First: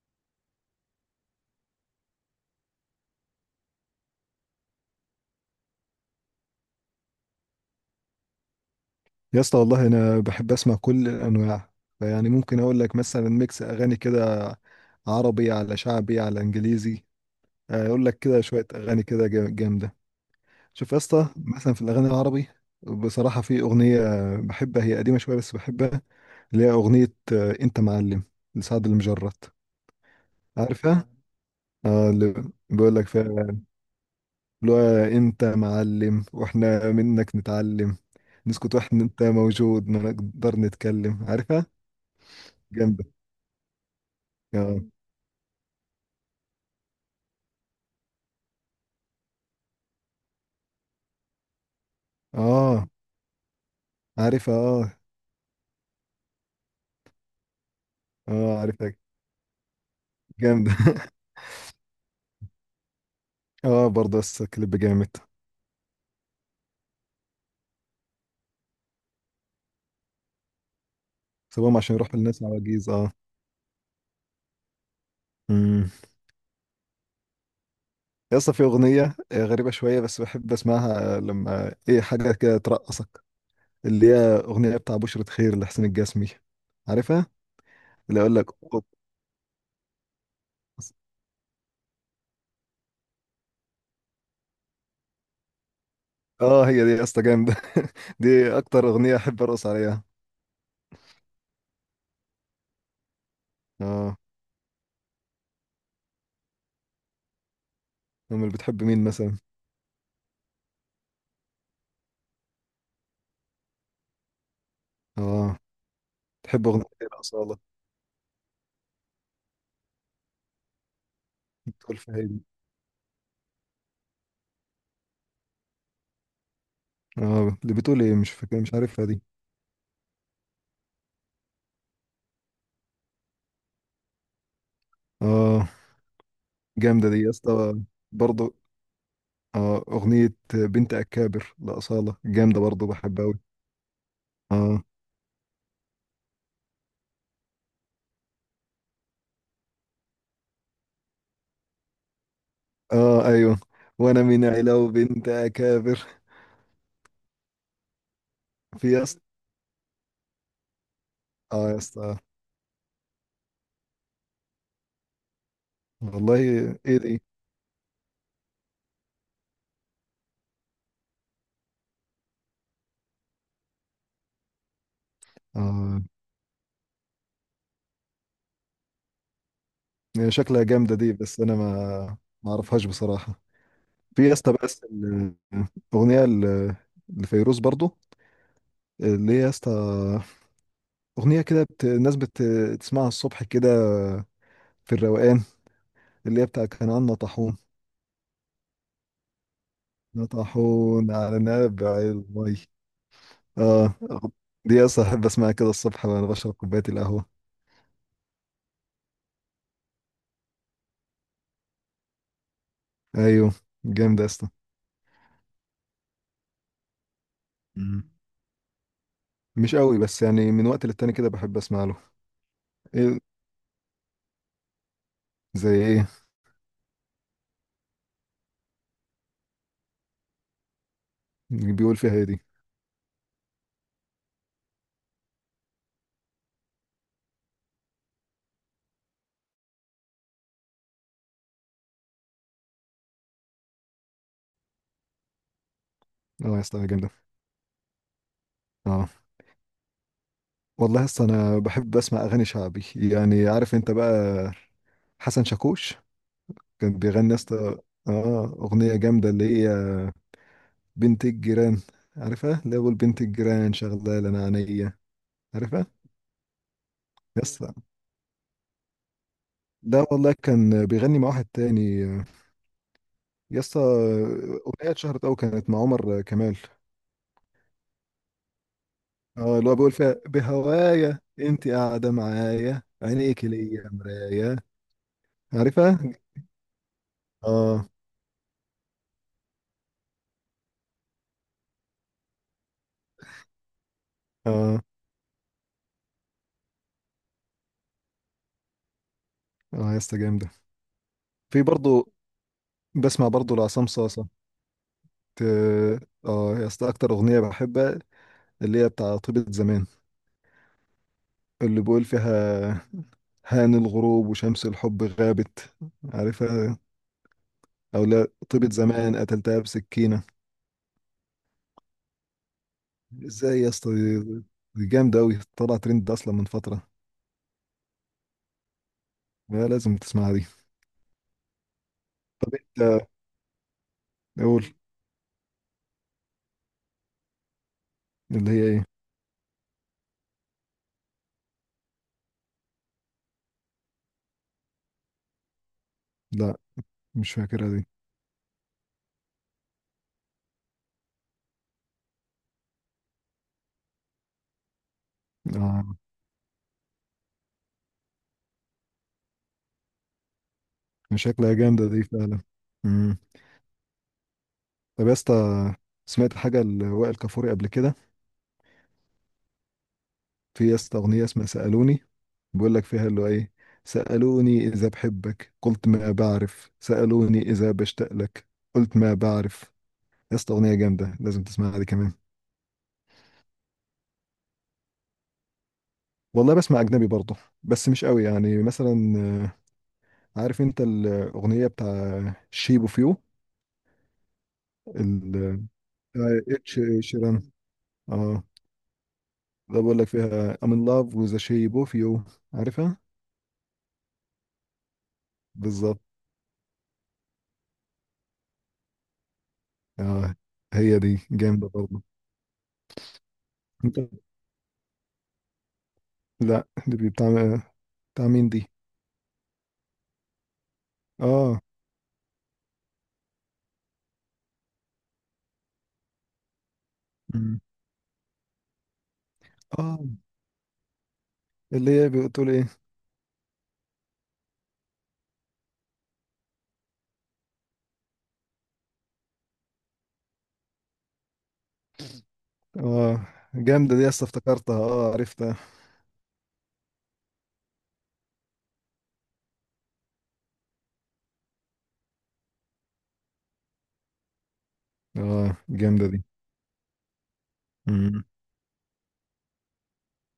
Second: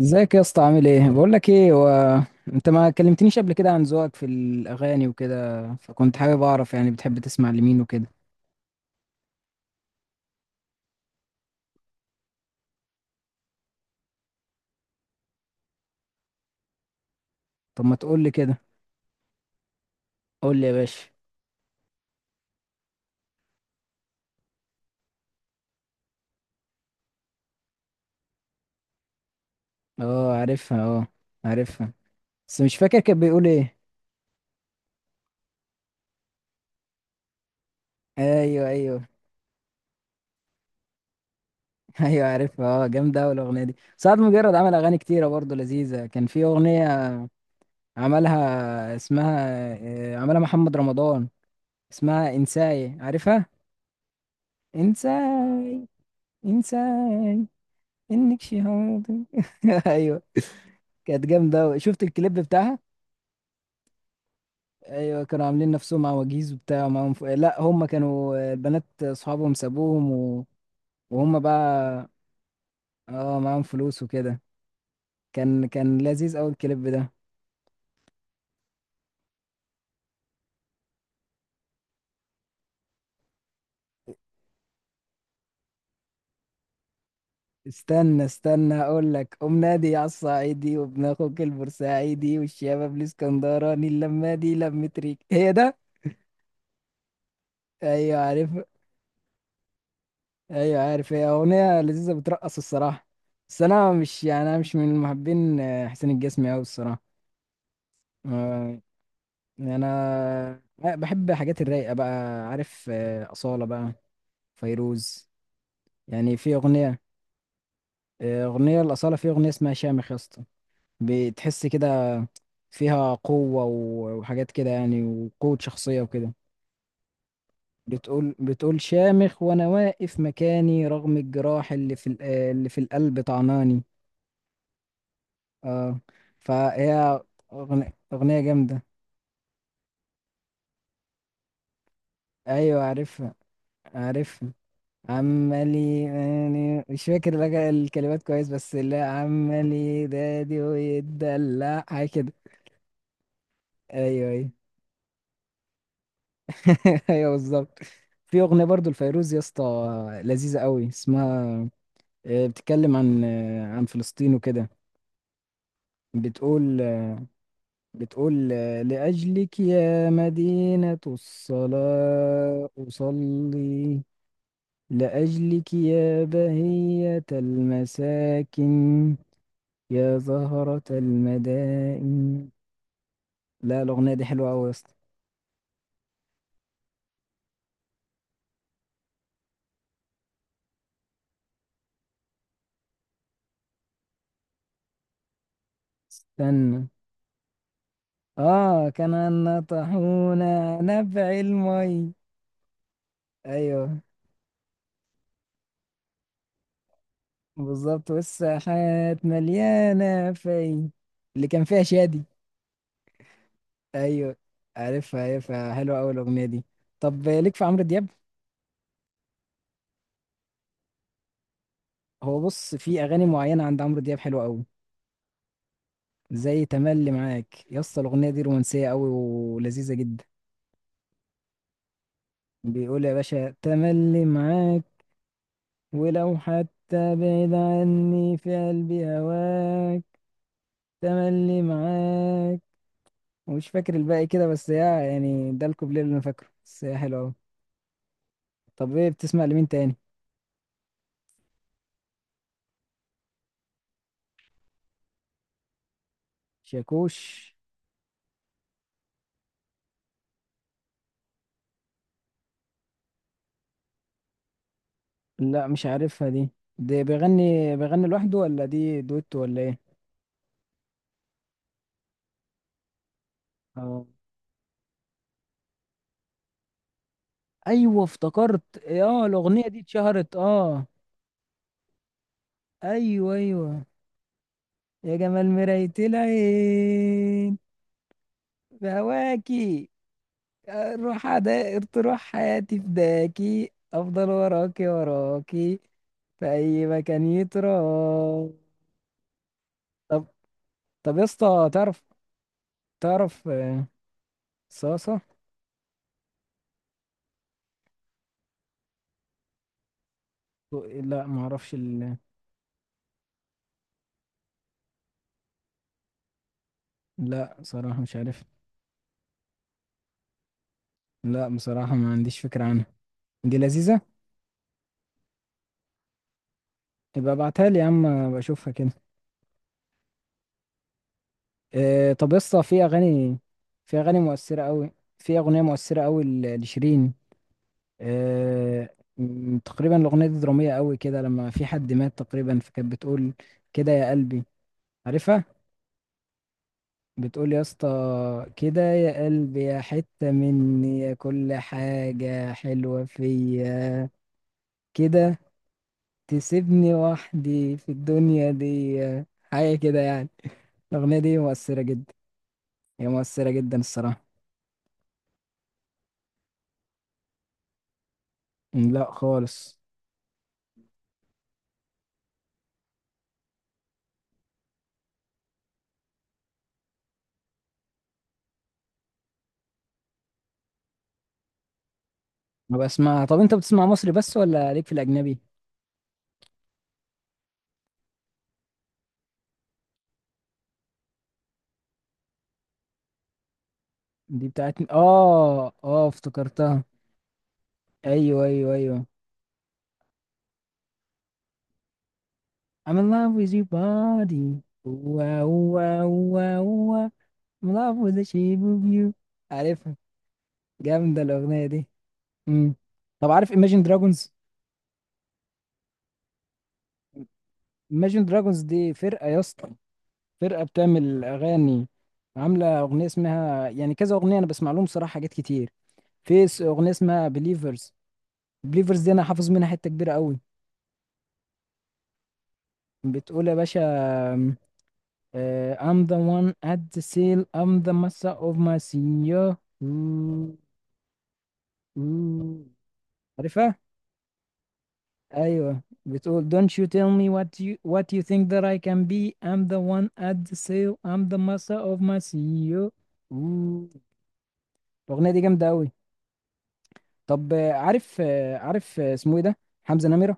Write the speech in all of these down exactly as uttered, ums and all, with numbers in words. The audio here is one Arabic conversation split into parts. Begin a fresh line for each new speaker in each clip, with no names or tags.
ازيك يا اسطى؟ عامل ايه؟ بقول لك ايه، هو انت ما كلمتنيش قبل كده عن ذوقك في الاغاني وكده، فكنت حابب اعرف يعني بتحب تسمع لمين وكده؟
يا اسطى، والله انا بحب اسمع كل الانواع. فيعني ممكن اقول لك مثلا ميكس اغاني كده، عربي على شعبي على انجليزي.
طب ما
اقول لك
تقول لي
كده
كده،
شويه اغاني كده جا- جامده.
قول لي يا
شوف يا
باشا.
اسطى، مثلا في الاغاني العربي بصراحه في اغنيه بحبها، هي قديمه شويه بس بحبها، اللي هي اغنيه آه، انت معلم لسعد المجرد.
اه، عارفها. اه،
عارفها
عارفها.
اه. اللي
بس مش
بيقول
فاكر
لك
كان
فيها
بيقول
اللي
ايه.
هو انت معلم واحنا منك نتعلم،
ايوه،
نسكت واحنا
ايوه.
انت موجود ما نقدر نتكلم. عارفها؟
ايوه، عارفها. اه،
جامده.
جامده اوي الاغنيه دي. سعد مجرد عمل
آه.
اغاني كتيره برضه لذيذه، كان في اغنيه عملها اسمها آه، عملها محمد رمضان، اسمها
اه
انساي، عارفها؟
عارفها اه.
انساي، انساي، انك
اه عارفها.
شهود. ايوه،
جامدة.
كانت جامده أوي. شفت الكليب بتاعها؟
اه، برضه لسه الكليب جامد.
ايوه، كانوا عاملين نفسهم عواجيز وبتاع ومعاهم ف... لا، هم كانوا البنات اصحابهم سابوهم و... وهم بقى،
سيبهم عشان يروحوا للناس عواجيز، اه.
اه، معاهم فلوس وكده. كان
امم
كان لذيذ قوي الكليب ده.
لسه في اغنية آه، غريبة شوية بس بحب اسمعها، آه، لما ايه حاجة كده ترقصك، اللي هي اغنية بتاع بشرة خير لحسين الجسمي. عارفها؟ اللي
استنى
اقول لك.
استنى
أوب.
هقول لك، ام نادي على الصعيدي وابن اخوك البورسعيدي والشباب الاسكندراني، اللمه دي لمة ريك هي ده.
اه، هي دي يا اسطى جامدة.
ايوه، عارف.
دي اكتر اغنية احب ارقص عليها.
ايوه، عارف، هي اغنيه لذيذه بترقص الصراحه. بس انا
اه.
مش، يعني انا مش من محبين آه، حسين الجسمي قوي الصراحه.
امال
آه،
بتحب مين مثلا؟
يعني انا بحب حاجات الرايقه بقى. عارف آه، اصاله بقى، فيروز.
اه.
يعني في
تحب اغنية
اغنيه،
ايه الأصالة؟
آه، اغنيه الاصاله، في اغنيه اسمها شامخ يا اسطى، بتحس
بتقول
كده
فهيدي.
فيها قوه و- وحاجات كده يعني، وقوه شخصيه وكده.
اه اللي بتقول ايه؟ مش
بتقول
فاكر، مش
بتقول
عارفها دي.
شامخ وانا واقف مكاني، رغم الجراح اللي في ال- اللي في القلب طعناني.
اه،
اه،
جامدة
فهي
دي يا اسطى
أغنية, أغنية
برضه.
جامدة.
اه، أغنية بنت أكابر لأصالة جامدة
أيوة
برضه، بحبها
عارفها
أوي.
عارفها
اه،
عمالي، يعني مش فاكر لك الكلمات كويس بس، لا، عمالي دادي ويتدلع حاجة كده.
اه، أيوه. وأنا
أيوة،
من
أيوة.
علاو بنت أكابر.
أيوة بالظبط. في أغنية برضو
في يا اسطى.
لفيروز يا اسطى، لذيذة قوي، اسمها
اه يا اسطى.
آه، بتتكلم عن آه، عن فلسطين وكده.
والله،
بتقول
إيه دي؟
بتقول آه، لأجلك يا مدينة الصلاة أصلي، لأجلك
اه.
يا بهية المساكن، يا
هي شكلها
زهرة
جامدة دي، بس أنا ما
المدائن.
ما أعرفهاش بصراحة.
لا، الأغنية دي
في يا
حلوة
اسطى
أوي يا
بس
اسطى.
ال- الأغنية ال- لفيروز برضه، اللي هي يا اسطى أغنية كده بت... الناس بتسمعها الصبح كده، في الروقان، اللي هي بتاع
استنى،
كنعان طاحون،
آه، كان النطحون،
نطحون
نبع
على نابع
المي.
المي. اه.
أيوه
دي اصلا احب اسمعها كده الصبح وانا بشرب كوبايه القهوه.
بالظبط، والساحات مليانة في، اللي كان فيها شادي.
ايوه، جامد يا
أيوه،
اسطى.
عارفها عارفها حلوة أوي الأغنية دي. طب ليك في عمرو
مم.
دياب؟
مش قوي، بس يعني من وقت للتاني كده بحب اسمع له.
هو بص، في
ايه؟
أغاني معينة عند عمرو دياب حلوة أوي.
زي ايه؟
زي تملي معاك يا اسطى، الاغنيه دي رومانسيه قوي ولذيذه جدا.
بيقول فيها ايه دي؟
بيقول يا باشا، تملي معاك، ولو حتى بعيد عني في قلبي هواك، تملي معاك. ومش فاكر الباقي كده بس، يا يعني ده الكوبليه اللي انا فاكره،
اه يا
بس
اسطى
هي
جامده.
حلوه قوي. طب
اه.
ايه بتسمع لمين تاني؟
والله يا اسطى، انا بحب اسمع اغاني شعبي، يعني عارف انت بقى حسن شاكوش، كان
شاكوش.
بيغني يا اسطى اه اغنيه جامده اللي هي بنت الجيران. عارفها؟ اللي هو بنت الجيران شغاله انا عينيا.
لا مش
عارفها.
عارفها دي. دي
يس،
بيغني بيغني لوحده، ولا دي دويتو ولا ايه؟
ده والله كان بيغني مع واحد تاني يا اسطى،
اه،
أغنية اتشهرت أوي كانت مع عمر كمال.
ايوه افتكرت، اه
اه،
الاغنيه
اللي هو
دي
بيقول فيها:
اتشهرت، اه.
بهوايا انت قاعدة معايا،
ايوه،
عينيك
ايوه،
ليا مرايا.
يا جمال مراية
عارفها؟
العين،
اه.
بهواكي، روح عدائر تروح حياتي فداكي، أفضل
اه.
وراكي، وراكي في أي مكان يتراه.
اه يا اسطى
طب
جامدة.
طب يا
في
اسطى تعرف
برضه، بسمع
تعرف
برضه لعصام صاصة.
صاصة؟
ت- اه يا اسطى، أكتر أغنية بحبها اللي هي بتاع طيبة زمان،
لا ما اعرفش
اللي بيقول
ال...
فيها: هان الغروب وشمس الحب غابت. عارفها؟
لا صراحة
أو:
مش
لا
عارف.
طيبة زمان قتلتها بسكينة.
لا بصراحة ما عنديش فكرة عنها. دي
ازاي يا اسطى
لذيذة؟
دي؟ دي جامدة أوي، طلع ترند ده أصلا من فترة.
يبقى ابعتها لي يا عم بشوفها كده.
لا، لازم تسمعها دي.
آه، طب يا
طب
اسطى، في
أنت
أغاني في أغاني مؤثرة
قول.
أوي، في أغنية مؤثرة أوي ل- لشيرين.
اللي هي إيه؟
آه، م- تقريبا الأغنية دي درامية قوي كده، لما في حد مات تقريبا، فكانت بتقول كده يا قلبي، عارفها؟
لا مش
بتقول يا
فاكرها دي.
اسطى، كده يا قلبي، يا حتة مني، يا كل حاجة حلوة فيا، كده
آه.
تسيبني وحدي في الدنيا دي، حاجة كده يعني. الأغنية
يعني
دي
شكلها
مؤثرة
جامدة دي
جدا.
فعلا.
هي
مم.
مؤثرة جدا الصراحة.
طب يا اسطى، سمعت حاجة لوائل كفوري قبل كده؟
م، لا خالص
في يا اسطى أغنية اسمها سألوني، بيقول لك فيها اللي هو إيه: سألوني إذا بحبك قلت ما بعرف، سألوني إذا بشتاق لك قلت ما بعرف. يا اسطى أغنية جامدة، لازم تسمعها دي كمان.
ما بسمعها. طب انت بتسمع مصري بس ولا ليك في الأجنبي؟
والله بسمع أجنبي برضه، بس مش قوي، يعني مثلا عارف انت الاغنيه بتاع شيب اوف يو،
دي بتاعتني،
ال
اه، اه،
بتاع اتش
افتكرتها.
شيران. اه.
ايوه، ايوه، ايوه.
ده بقول لك فيها I'm in love with the shape of you. عارفها؟
I'm in love with your body، واو
بالظبط.
واو واو واو. I'm in love with the shape of you، عارفها؟
اه، هي
جامدة
دي جامده
الأغنية دي.
برضه.
امم طب عارف Imagine
انت.
Dragons؟
لا، دي بتاع.
Imagine
بتاع مين
Dragons
دي؟
دي فرقة يا اسطى، فرقة بتعمل
اه.
أغاني، عاملة أغنية اسمها، يعني كذا أغنية أنا بسمع لهم صراحة حاجات كتير. في س- أغنية اسمها
مم.
Believers. Believers دي أنا حافظ منها حتة
اه،
كبيرة قوي.
اللي هي بتقول ايه؟
بتقول يا باشا، Uh, I'm the one at the sail. I'm the master of my senior. Ooh, ooh.
اه،
عارفها؟
جامده دي، لسه افتكرتها، اه عرفتها.
أيوة بتقول، Don't you tell me what you what you think that I can be. I'm the one at the sail. I'm the master of my senior. Ooh. الأغنية دي
اه،
جامدة أوي.
جامده دي.
طب آه، عارف
مم.
آه، عارف آه، اسمه إيه ده؟ حمزة نمرة؟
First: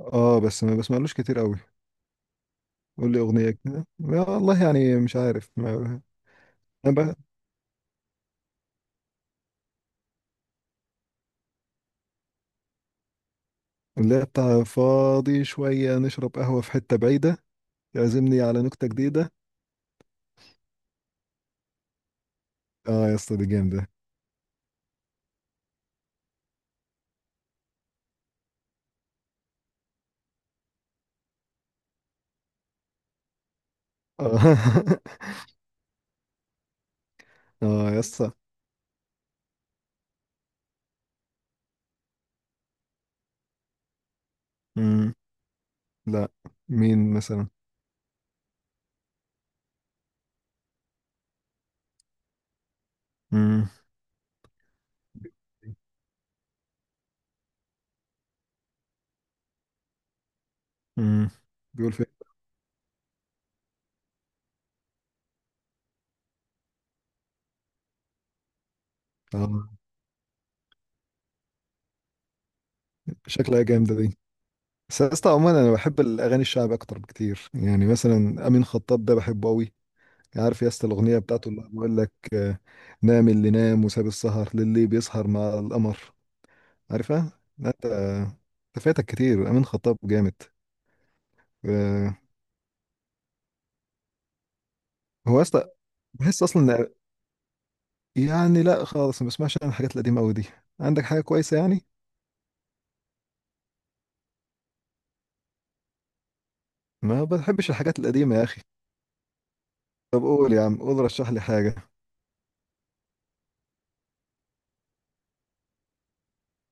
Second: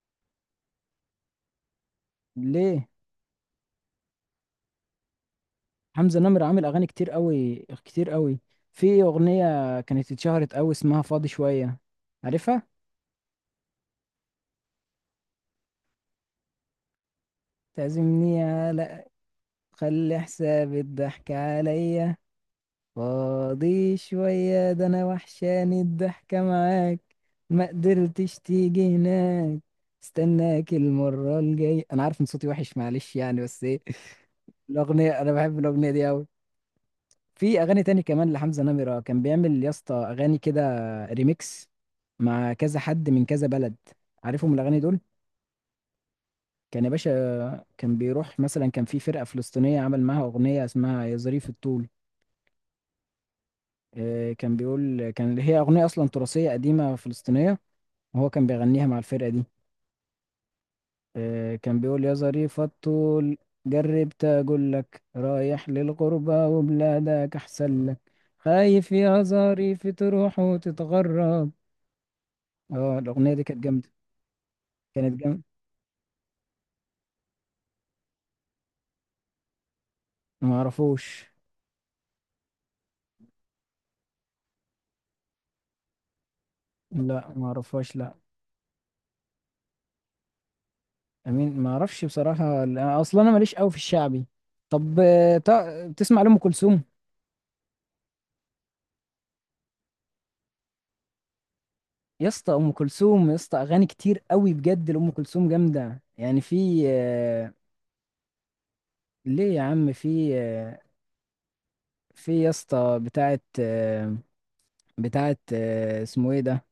اه، بس ما بسمعلوش كتير قوي.
ليه؟
قول لي اغنيه كده، والله يعني مش عارف ما.
حمزة نمرة عامل أغاني كتير أوي، كتير أوي. في أغنية كانت اتشهرت أوي اسمها فاضي شوية، عارفها؟
لا. بتاع فاضي شوية نشرب قهوة في حتة بعيدة، يعزمني
تعزمني
على نكتة
على،
جديدة.
خلي حساب الضحك عليا،
اه يا اسطى دي جامدة.
فاضي شوية ده، أنا وحشاني الضحكة معاك، ما قدرتش تيجي هناك، استناك المرة الجاية، أنا عارف إن صوتي وحش معلش يعني، بس إيه
اه.
الأغنية، أنا بحب الأغنية دي أوي. في أغاني
اه يا
تاني
اسطى.
كمان لحمزة نمرة كان بيعمل يا اسطى، أغاني كده ريميكس مع كذا حد من كذا بلد، عارفهم الأغاني دول؟
مم. لا.
كان يا
مين مثلا؟
باشا، كان بيروح مثلا، كان في فرقة فلسطينية عمل معاها أغنية اسمها يا ظريف الطول.
مم.
آه، كان بيقول، كان هي أغنية أصلا تراثية قديمة فلسطينية، وهو كان بيغنيها مع الفرقة دي.
مم.
آه، كان
بيقول
بيقول،
فين؟
يا ظريف الطول جربت أقول لك، رايح للغربة وبلادك أحسن لك، خايف يا
اه.
ظريف تروح وتتغرب. اه، الأغنية دي
شكلها
كانت جامدة.
جامدة دي، بس يا
كانت
اسطى
جامدة.
عموما انا بحب الاغاني الشعب اكتر بكتير، يعني مثلا امين خطاب ده بحبه قوي.
ما
عارف يا اسطى الاغنية
أعرفوش.
بتاعته اللي بيقول لك آه، نام اللي نام وساب السهر للي بيسهر مع القمر؟
لا
عارفها؟
ما
لا، انت
أعرفهاش، لا.
انت فاتك كتير، امين خطاب جامد.
أمين ما أعرفش
آه،
بصراحة، لا، أصلا أنا ماليش قوي في الشعبي. طب آه،
هو اصلا
تع- تسمع لأم
بحس اصلا
كلثوم؟
إن- يعني لا خالص، ما بسمعش انا الحاجات القديمه قوي دي. عندك حاجه كويسه يعني؟
يا اسطى ام كلثوم يا اسطى، اغاني كتير قوي بجد لام كلثوم جامده، يعني في
ما
آه،
بحبش الحاجات القديمه يا اخي.
ليه يا عم،
طب
في
قول يا عم،
آه،
قول رشح لي حاجه.
في يا اسطى بتاعه آه، بتاعه آه، اسمه ايه ده.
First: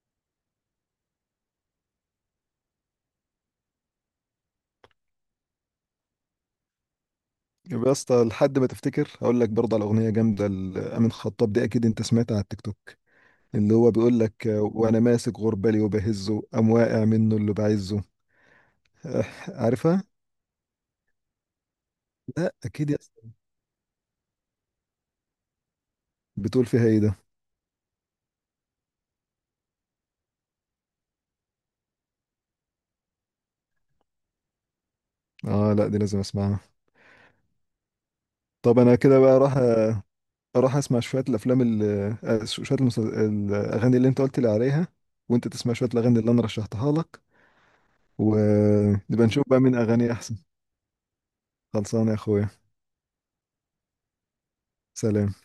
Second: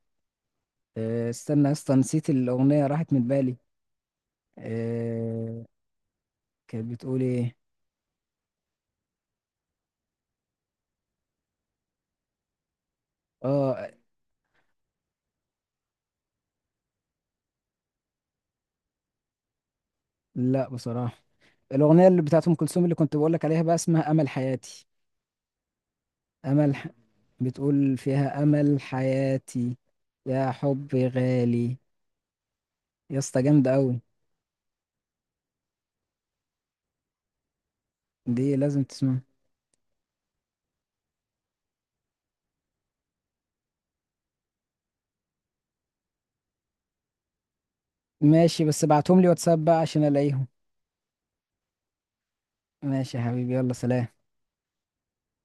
آه، استنى يا اسطى، نسيت الاغنيه، راحت من بالي. آه، كانت بتقول ايه.
يبقى يا اسطى، لحد ما تفتكر هقول لك برضه على اغنيه جامده لامين خطاب، دي اكيد انت سمعتها على التيك توك، اللي
اه،
هو بيقول لك آه، وانا ماسك غربالي وبهزه قام واقع منه اللي بعزه. آه، عارفها؟
لا بصراحه. الاغنيه اللي بتاعه ام
لا
كلثوم
اكيد
اللي
يا
كنت
اسطى،
بقول لك عليها بقى، اسمها امل حياتي.
بتقول
امل
فيها
ح...
ايه ده؟
بتقول فيها، امل حياتي، يا حبي غالي، يا اسطى جامده قوي.
اه، لا دي لازم اسمعها.
دي
طب
لازم
انا كده
تسمعها.
بقى راح راح اسمع شويه الافلام ال- آه، شويه المس- الاغاني اللي انت قلت لي عليها، وانت تسمع شويه الاغاني اللي انا رشحتها لك،
ماشي، بس ابعتهم
ونبقى
لي
نشوف بقى
واتساب
مين
بقى عشان
اغاني احسن.
الاقيهم.
خلصان يا اخويا.
ماشي يا حبيبي، يلا سلام.
سلام.